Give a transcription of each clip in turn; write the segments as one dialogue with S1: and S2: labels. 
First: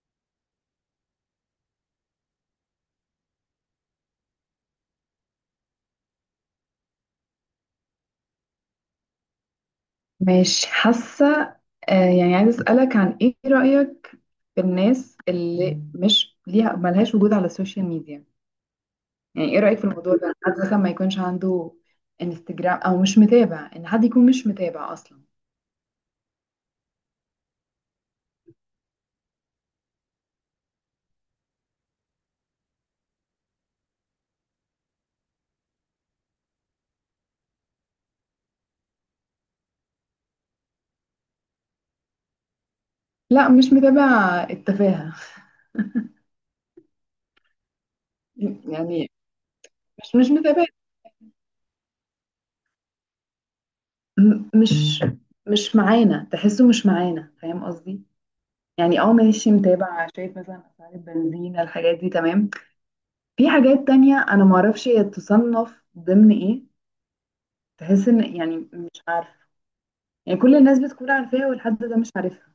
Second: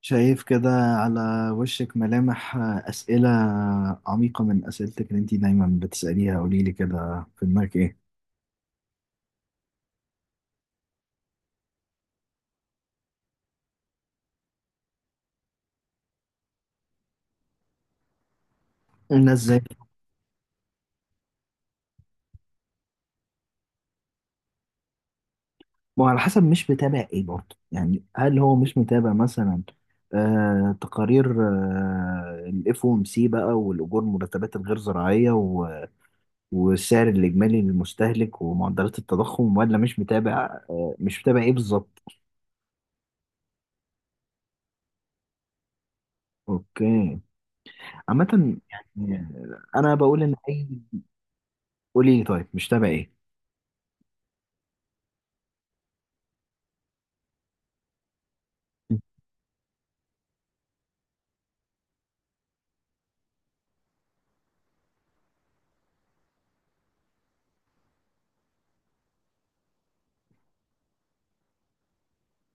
S1: شايف كده على وشك ملامح أسئلة عميقة من أسئلتك اللي أنت دايما بتسأليها، قولي لي كده، في دماغك إيه؟
S2: مش حاسة. آه، يعني عايزة أسألك عن إيه رأيك في الناس اللي مش ليها ملهاش وجود على السوشيال ميديا.
S1: الناس
S2: يعني إيه
S1: إزاي؟
S2: رأيك في الموضوع ده؟ حد مثلا ما يكونش عنده انستجرام، أو مش متابع. إن حد يكون مش متابع أصلا؟
S1: وعلى حسب مش متابع إيه برضه؟ يعني هل هو مش متابع مثلا تقارير الاف او ام سي بقى، والأجور، المرتبات الغير زراعية، والسعر الإجمالي للمستهلك، ومعدلات التضخم؟ ولا مش متابع؟ مش متابع إيه بالظبط؟
S2: لا، مش متابع التفاهة.
S1: أوكي، عامة
S2: يعني
S1: يعني. أنا
S2: مش
S1: بقول
S2: مش
S1: إن
S2: متابع.
S1: أي... قولي لي، طيب مش تابع إيه؟
S2: م- مش مش معانا، تحسه مش معانا، فاهم قصدي؟ يعني اه، ماشي متابع، شايف مثلا أسعار البنزين، الحاجات دي تمام. في حاجات تانية أنا معرفش هي تصنف ضمن إيه، تحس إن يعني مش عارفة، يعني كل الناس بتكون عارفاها والحد ده مش عارفها.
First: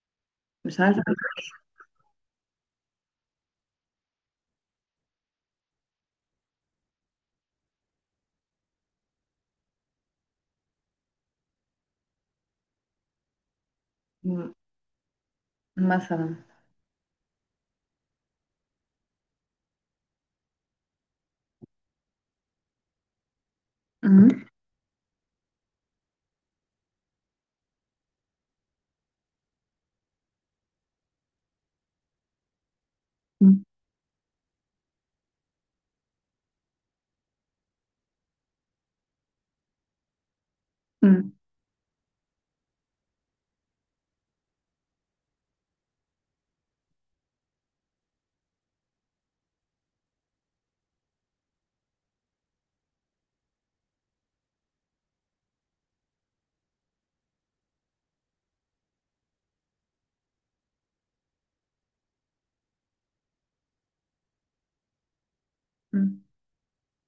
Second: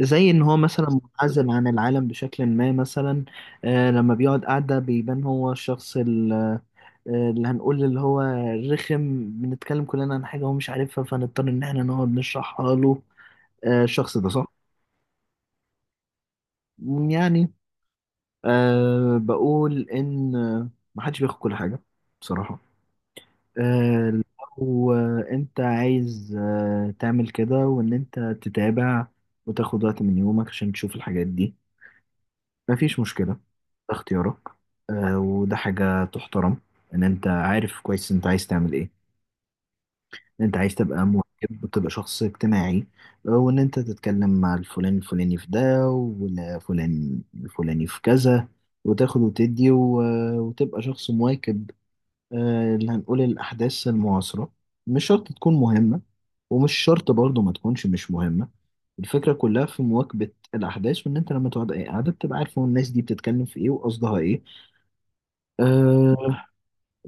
S1: زي ان هو
S2: مش
S1: مثلا
S2: عارفة.
S1: منعزل عن العالم بشكل ما مثلا. لما بيقعد قاعدة بيبان هو الشخص اللي هنقول، اللي هو رخم، بنتكلم كلنا عن حاجة هو مش عارفها فنضطر ان احنا نقعد نشرحها له. الشخص ده، صح؟
S2: م- مثلا.
S1: يعني، بقول ان محدش بياخد كل حاجة بصراحة. آه
S2: م-
S1: لو انت عايز تعمل كده، وان انت تتابع وتاخد وقت من يومك عشان تشوف الحاجات دي، مفيش مشكلة. ده
S2: م-
S1: اختيارك. وده حاجة تحترم. ان انت عارف كويس انت عايز تعمل ايه. ان انت عايز تبقى
S2: م-
S1: مواكب وتبقى شخص اجتماعي. وان انت تتكلم مع الفلان الفلاني في ده، والفلان الفلاني في كذا، وتاخد وتدي، وتبقى شخص مواكب. اللي هنقول الأحداث المعاصرة. مش شرط تكون مهمة، ومش شرط برضه ما تكونش مش مهمة. الفكرة كلها في مواكبة الأحداث، وإن أنت لما تقعد أي قعدة بتبقى عارف هو الناس دي بتتكلم في إيه وقصدها إيه. أه.
S2: م.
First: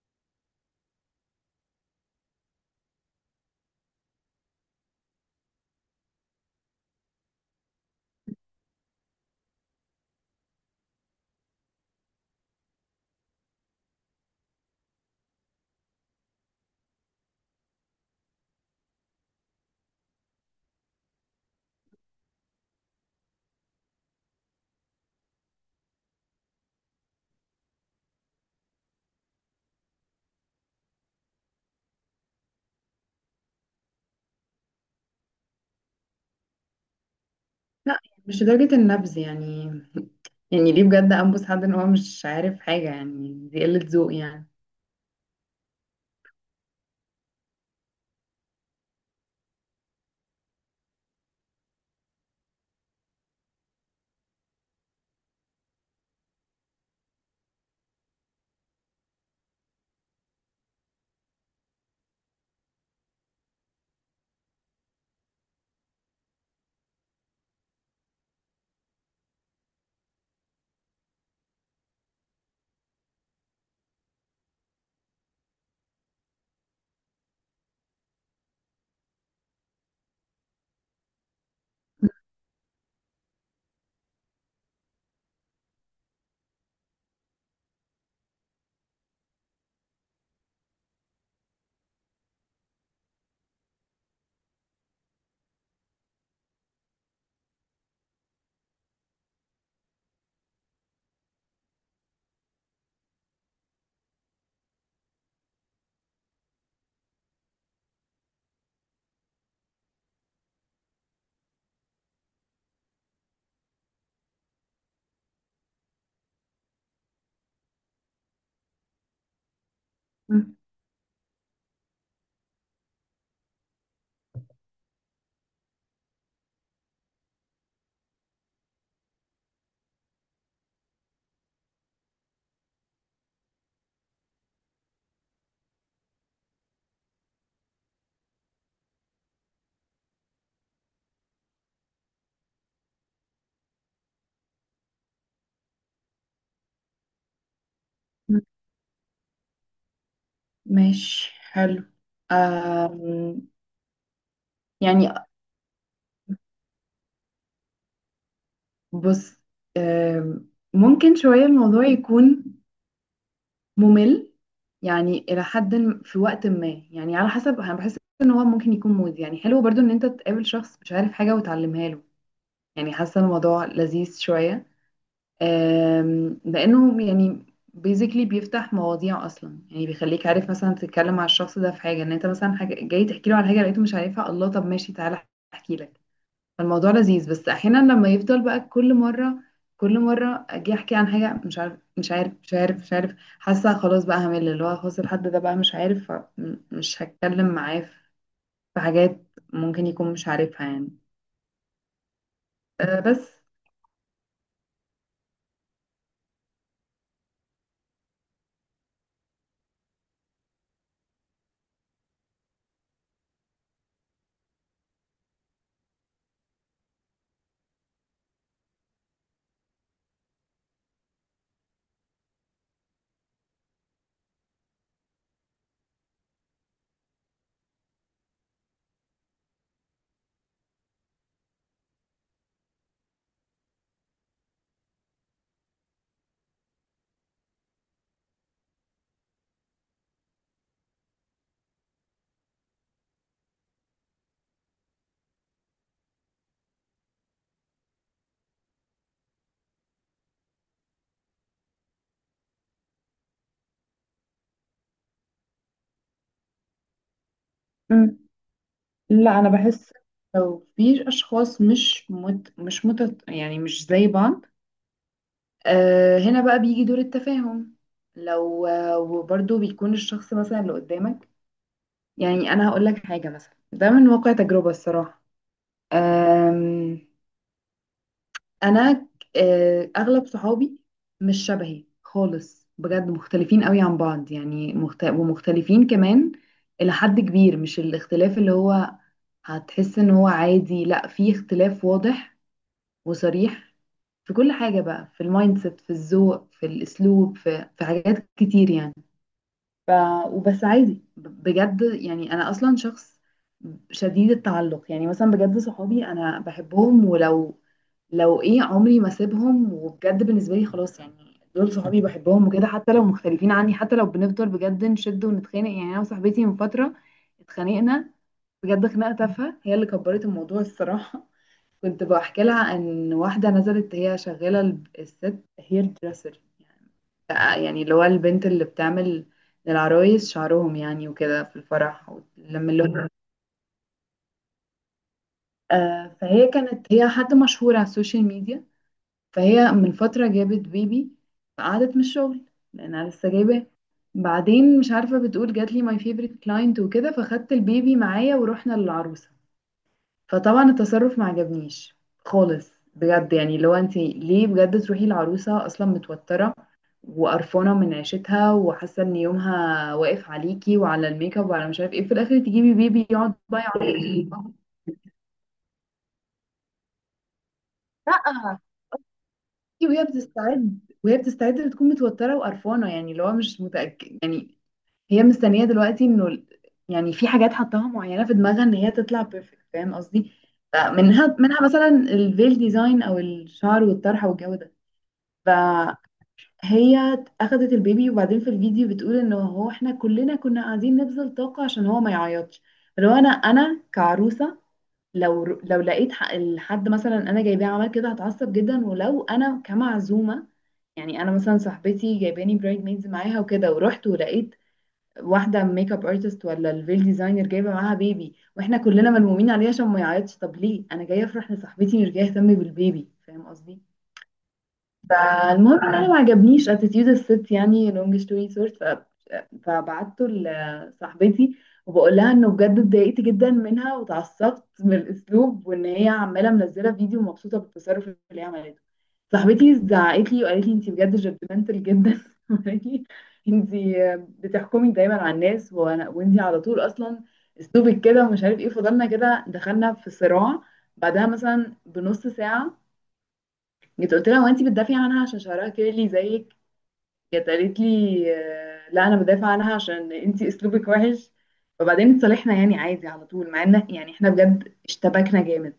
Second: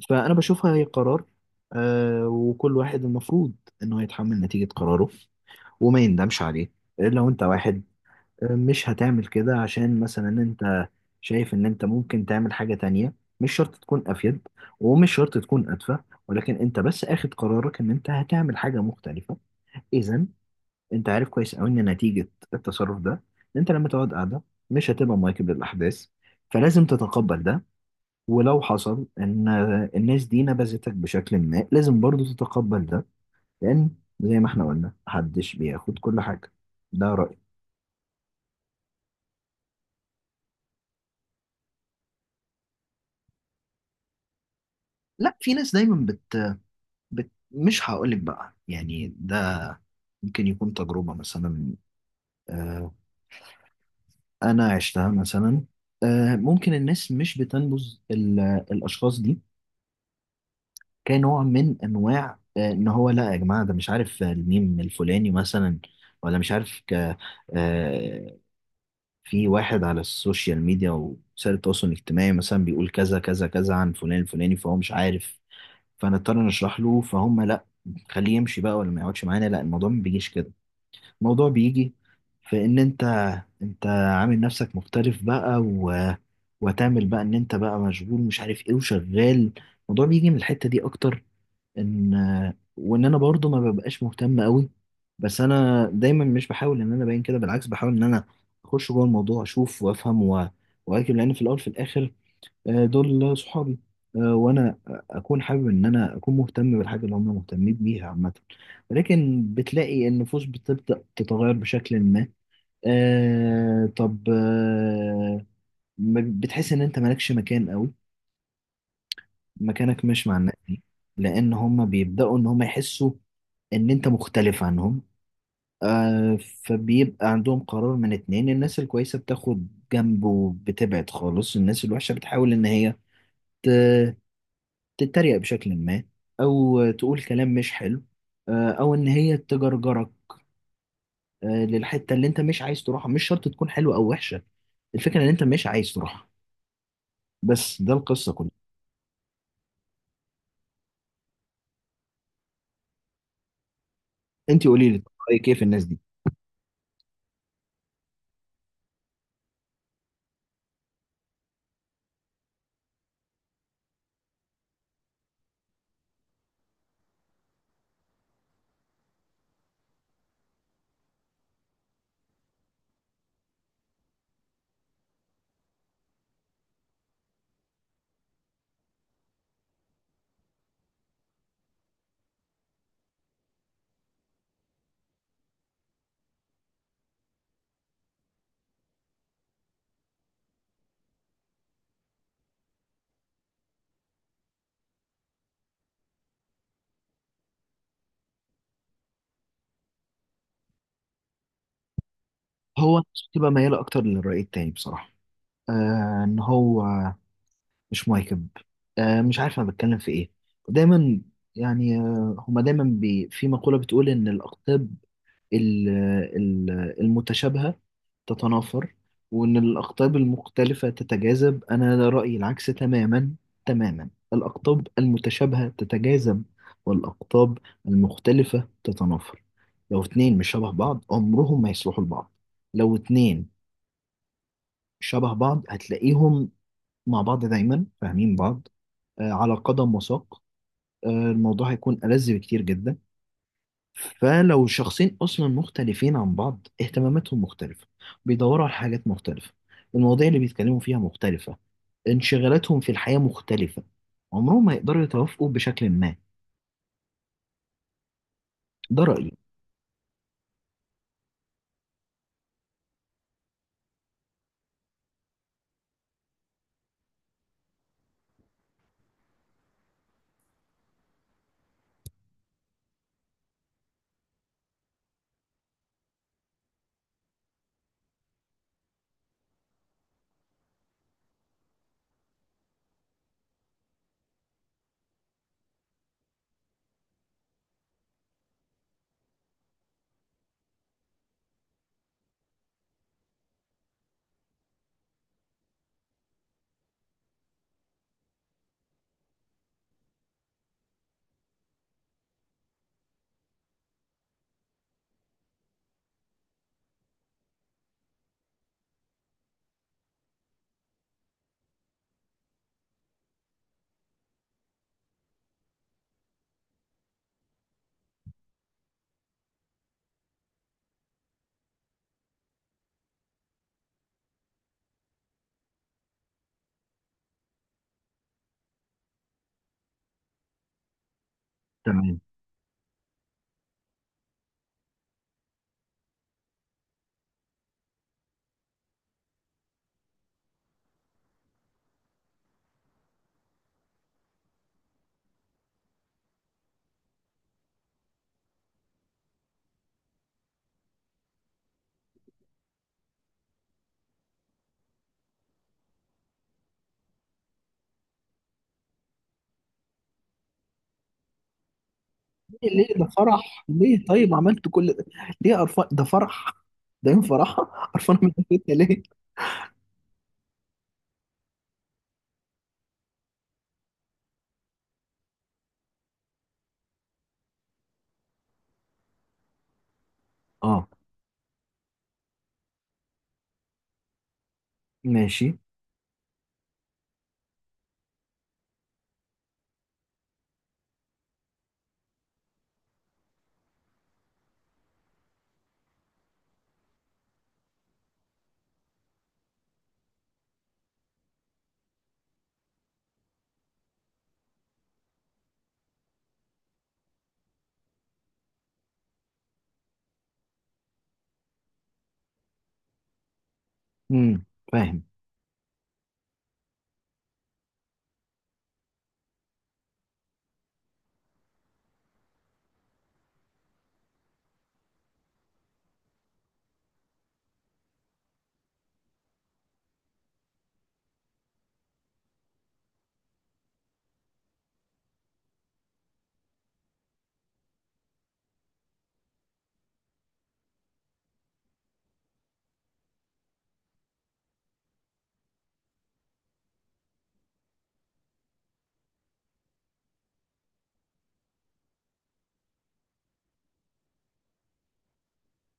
S1: فأنا بشوفها هي قرار. أه. وكل واحد المفروض إنه يتحمل نتيجة قراره وما يندمش عليه. لو أنت واحد مش هتعمل كده عشان مثلا انت شايف ان انت ممكن تعمل حاجة تانية، مش شرط تكون افيد ومش شرط تكون ادفع، ولكن انت بس اخد قرارك ان انت هتعمل حاجة مختلفة. اذا انت عارف كويس قوي ان نتيجة التصرف ده ان انت لما تقعد قاعدة مش هتبقى مواكب للاحداث، فلازم تتقبل ده. ولو حصل ان الناس دي نبذتك بشكل ما لازم برضو تتقبل ده، لان زي ما احنا قلنا محدش بياخد كل حاجة. ده رأيي.
S2: لا، مش لدرجة النبذ يعني ليه بجد أنبس حد إن هو مش عارف حاجة؟ يعني دي قلة ذوق يعني.
S1: لا، في ناس دايما مش هقولك بقى، يعني ده ممكن يكون تجربة مثلا. آه، أنا عشتها مثلا. ممكن الناس مش بتنبذ الأشخاص دي كنوع من أنواع إن هو لا يا جماعة، ده مش عارف الميم الفلاني مثلا، ولا مش عارف آه، في واحد على السوشيال ميديا، وسائل التواصل الاجتماعي، مثلا بيقول كذا كذا كذا عن فلان الفلاني فهو مش عارف، فنضطر نشرح له فهم. لا، خليه يمشي بقى، ولا ما يقعدش معانا، لا. الموضوع ما بيجيش كده. الموضوع بيجي في ان انت، انت عامل نفسك مختلف بقى و... وتعمل بقى ان انت بقى مشغول مش عارف ايه وشغال. الموضوع بيجي من الحتة دي اكتر. ان وان انا برضو ما ببقاش مهتم قوي. بس انا دايما مش بحاول ان انا ابين كده، بالعكس بحاول ان انا اخش جوه الموضوع، اشوف وافهم و... واكل. لان في الاول في الاخر دول صحابي. وانا اكون حابب ان انا اكون مهتم بالحاجه اللي هم مهتمين بيها عامه. ولكن بتلاقي النفوس بتبدا تتغير بشكل ما. آه طب آه بتحس ان انت مالكش مكان قوي، مكانك مش مع الناس
S2: م-
S1: دي. لان هم بيبداوا ان هم يحسوا ان انت مختلف عنهم. آه فبيبقى عندهم قرار من اتنين. الناس الكويسة بتاخد جنب وبتبعد خالص. الناس الوحشة بتحاول ان هي تتريق بشكل ما، او تقول كلام مش حلو. او ان هي تجرجرك للحته اللي انت مش عايز تروحها. مش شرط تكون حلوه او وحشه، الفكره ان انت مش عايز تروحها. بس ده القصه
S2: م.
S1: كلها.
S2: ماشي، حلو. آم،
S1: انت قولي لي
S2: يعني
S1: رايك ايه في الناس دي.
S2: بص، ممكن شوية الموضوع يكون ممل، يعني الى حد في وقت ما. يعني على حسب، انا بحس ان هو ممكن يكون مودي. يعني حلو برضو ان انت تقابل شخص مش عارف حاجه وتعلمها له، يعني حاسه الموضوع لذيذ شويه. لانه يعني بيزيكلي بيفتح مواضيع اصلا، يعني بيخليك عارف مثلا تتكلم مع الشخص ده في حاجه. ان انت مثلا حاجه جاي تحكي له على حاجه لقيته مش عارفها، الله طب ماشي تعالى احكي لك. فالموضوع لذيذ. بس احيانا لما يفضل بقى كل مره كل مره اجي احكي عن حاجه مش عارف مش عارف مش عارف مش عارف، حاسه خلاص بقى همل. اللي هو خلاص الحد ده بقى مش عارف فمش هتكلم معاه. في حاجات ممكن يكون مش عارفها يعني.
S1: هو
S2: أه
S1: الناس
S2: بس.
S1: بتبقى مياله اكتر للراي التاني بصراحه. ان هو مش مواكب. مش عارف انا بتكلم في ايه دايما. يعني هما دايما بي في مقوله بتقول ان الاقطاب ال- المتشابهة تتنافر، وإن الأقطاب المختلفة تتجاذب. أنا رأيي العكس تماما. تماما الأقطاب المتشابهة تتجاذب، والأقطاب المختلفة تتنافر. لو اتنين مش شبه بعض عمرهم ما يصلحوا لبعض. لو اتنين شبه بعض هتلاقيهم مع بعض دايما فاهمين بعض. على قدم وساق. الموضوع هيكون ألذ بكتير جدا. فلو شخصين اصلا مختلفين عن بعض، اهتماماتهم مختلفه، بيدوروا على حاجات مختلفه، المواضيع اللي بيتكلموا فيها مختلفه، انشغالاتهم في الحياه مختلفه، عمرهم ما يقدروا يتوافقوا بشكل ما.
S2: مم.
S1: ده رايي.
S2: لا، انا بحس لو في اشخاص مش مت مش مت يعني مش زي بعض، أه، هنا بقى بيجي دور التفاهم. لو آه، وبرضه بيكون الشخص مثلا اللي قدامك. يعني انا هقول لك حاجه مثلا، ده من واقع تجربه الصراحه. أم، انا اغلب صحابي مش شبهي خالص بجد، مختلفين قوي عن بعض. يعني ومختلفين كمان الى حد كبير. مش الاختلاف اللي هو هتحس ان هو عادي، لا في اختلاف واضح وصريح في كل حاجه بقى، في المايند سيت، في الذوق، في الاسلوب، في حاجات كتير يعني. ف... وبس عادي بجد. يعني انا اصلا شخص شديد التعلق. يعني مثلا بجد صحابي انا بحبهم، ولو ايه عمري ما اسيبهم. وبجد بالنسبه لي خلاص. يعني دول صحابي بحبهم وكده، حتى لو مختلفين عني، حتى لو بنفضل بجد نشد ونتخانق. يعني انا وصاحبتي من فتره اتخانقنا بجد، خناقه تافهه هي اللي كبرت الموضوع الصراحه. كنت بحكي لها ان واحده نزلت، هي شغاله الست هير دريسر، يعني اللي هو البنت اللي بتعمل للعرايس شعرهم يعني وكده في الفرح.
S1: تمام.
S2: لما اللي هو فهي كانت، هي حد مشهور على السوشيال ميديا. فهي من فترة جابت بيبي فقعدت من الشغل لأنها لسه جايباه. بعدين مش عارفة، بتقول جات لي ماي فيفرت كلاينت وكده فخدت البيبي معايا ورحنا للعروسة. فطبعا التصرف ما عجبنيش خالص بجد. يعني لو انت ليه بجد؟ تروحي العروسة اصلا متوترة وقرفانه من عيشتها، وحاسه ان يومها واقف عليكي وعلى الميك اب وعلى مش عارف ايه، في الاخر
S1: ليه؟
S2: تجيبي
S1: ليه
S2: بيبي
S1: ده
S2: يقعد بقى
S1: فرح؟ ليه
S2: يعيط؟
S1: طيب عملت كل ده؟ ليه قرفان؟ ده فرح، ده يوم فرحة. قرفانة من
S2: لا.
S1: البيت ليه؟
S2: وهي بتستعد بتكون متوتره وقرفانه. يعني اللي هو مش متاكد يعني. هي مستنيه دلوقتي انه يعني في حاجات حطاها معينه في دماغها ان هي تطلع بيرفكت، فاهم قصدي؟
S1: اه،
S2: فمنها مثلا الفيل ديزاين، او الشعر والطرحه والجو ده.
S1: ماشي.
S2: هي اخدت البيبي. وبعدين في الفيديو بتقول ان هو احنا كلنا كنا قاعدين نبذل طاقة عشان هو ما يعيطش. لو انا كعروسة، لو لقيت الحد مثلا انا جايباه عمل كده هتعصب جدا. ولو انا كمعزومة، يعني انا مثلا صاحبتي جايباني برايد ميدز معاها وكده ورحت ولقيت واحدة ميك اب ارتست ولا الفيل ديزاينر جايبة معاها بيبي، واحنا كلنا ملمومين عليها عشان ما يعيطش. طب ليه؟ انا جاية افرح لصاحبتي مش جاية اهتم بالبيبي، فاهم قصدي؟
S1: امم، فاهم.
S2: فالمهم ان انا ما عجبنيش اتيتيود الست. يعني لونج ستوري شورت، فبعته لصاحبتي وبقول لها انه بجد اتضايقت جدا منها واتعصبت من الاسلوب، وان هي عماله منزله فيديو مبسوطه بالتصرف اللي هي عملته. صاحبتي زعقت لي وقالت لي انت بجد جادجمنتال جدا. وقالت لي انت بتحكمي دايما على الناس، وانا وانت على طول اصلا اسلوبك كده ومش عارف ايه. فضلنا كده، دخلنا في صراع. بعدها مثلا بنص ساعه جيت قلت لها، هو انت بتدافعي عنها عشان شعرها كيرلي زيك؟ جت قالت لي لا انا بدافع عنها عشان انت اسلوبك وحش. وبعدين اتصالحنا يعني عادي على طول، مع ان يعني احنا بجد اشتبكنا جامد.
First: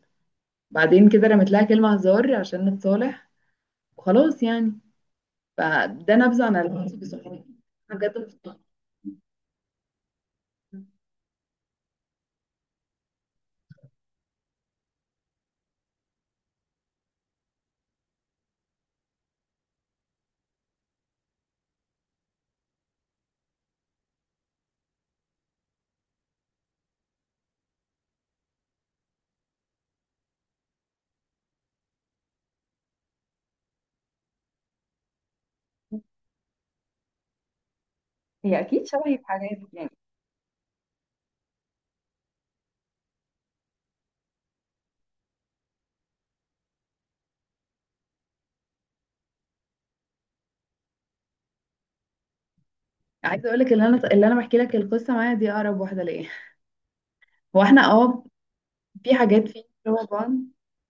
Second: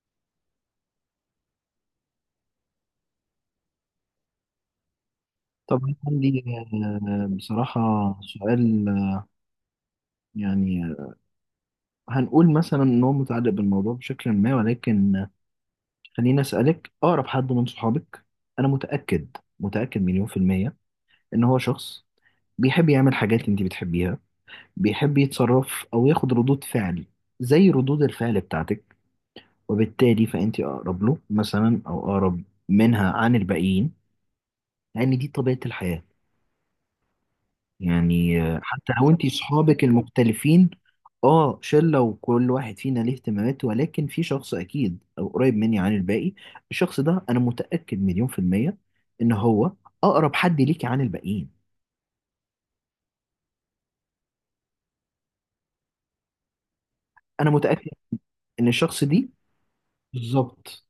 S2: بعدين كده رميت لها كلمه هزار عشان نتصالح. وخلاص يعني.
S1: طب أنا
S2: فده
S1: عندي
S2: نبذه عن علاقتي بصحابي.
S1: بصراحة
S2: أنا بجد مبسوطة.
S1: سؤال يعني هنقول مثلا ان هو متعلق بالموضوع بشكل ما، ولكن خليني اسالك. اقرب حد من صحابك، انا متاكد، متاكد مليون في الميه، ان هو شخص بيحب يعمل حاجات انت بتحبيها، بيحب يتصرف او ياخد ردود فعل زي ردود الفعل بتاعتك، وبالتالي فانت اقرب له مثلا، او اقرب منها عن الباقيين. لان دي طبيعه الحياه. يعني
S2: هي اكيد
S1: حتى لو
S2: شبهي في
S1: انت
S2: حاجات
S1: صحابك
S2: يعني.
S1: المختلفين... اه، شلة وكل واحد فينا ليه اهتمامات، ولكن في شخص اكيد او قريب مني عن الباقي. الشخص ده انا متأكد مليون في المية ان هو اقرب حد ليكي عن الباقيين.
S2: عايزه اقول لك اللي انا بحكي لك القصه معايا دي اقرب واحده ليا.
S1: انا
S2: هو
S1: متأكد
S2: احنا اه
S1: ان الشخص
S2: في
S1: دي
S2: حاجات فيه شبه بعض،
S1: بالظبط.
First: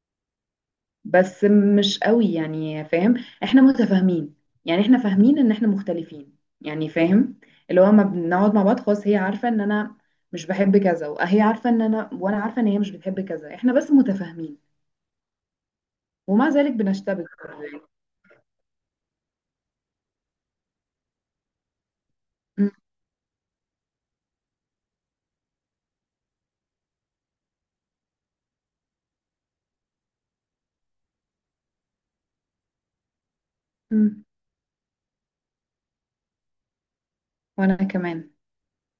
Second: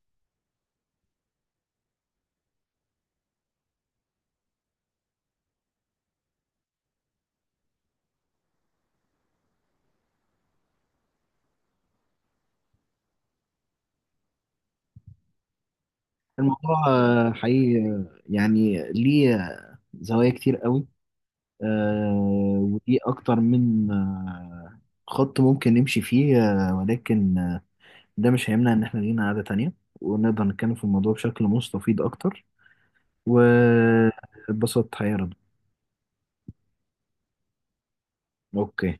S2: بس مش قوي يعني، فاهم؟ احنا متفاهمين، يعني احنا فاهمين ان احنا مختلفين يعني، فاهم؟ اللي هو ما بنقعد مع بعض. خلاص هي عارفة ان انا مش بحب كذا، وهي عارفة ان انا، وانا عارفة ان هي مش بتحب كذا. احنا بس متفاهمين، ومع ذلك
S1: الموضوع
S2: بنشتبك برضه
S1: حقيقي
S2: يعني.
S1: يعني ليه زوايا كتير قوي. آه،
S2: م-
S1: ودي اكتر من خط ممكن نمشي فيه. ولكن ده مش هيمنع إن إحنا لينا قعدة تانية، ونقدر نتكلم في الموضوع بشكل مستفيض أكتر.
S2: م.
S1: واتبسطت حقيقة يا رضا.
S2: وانا كمان.
S1: أوكي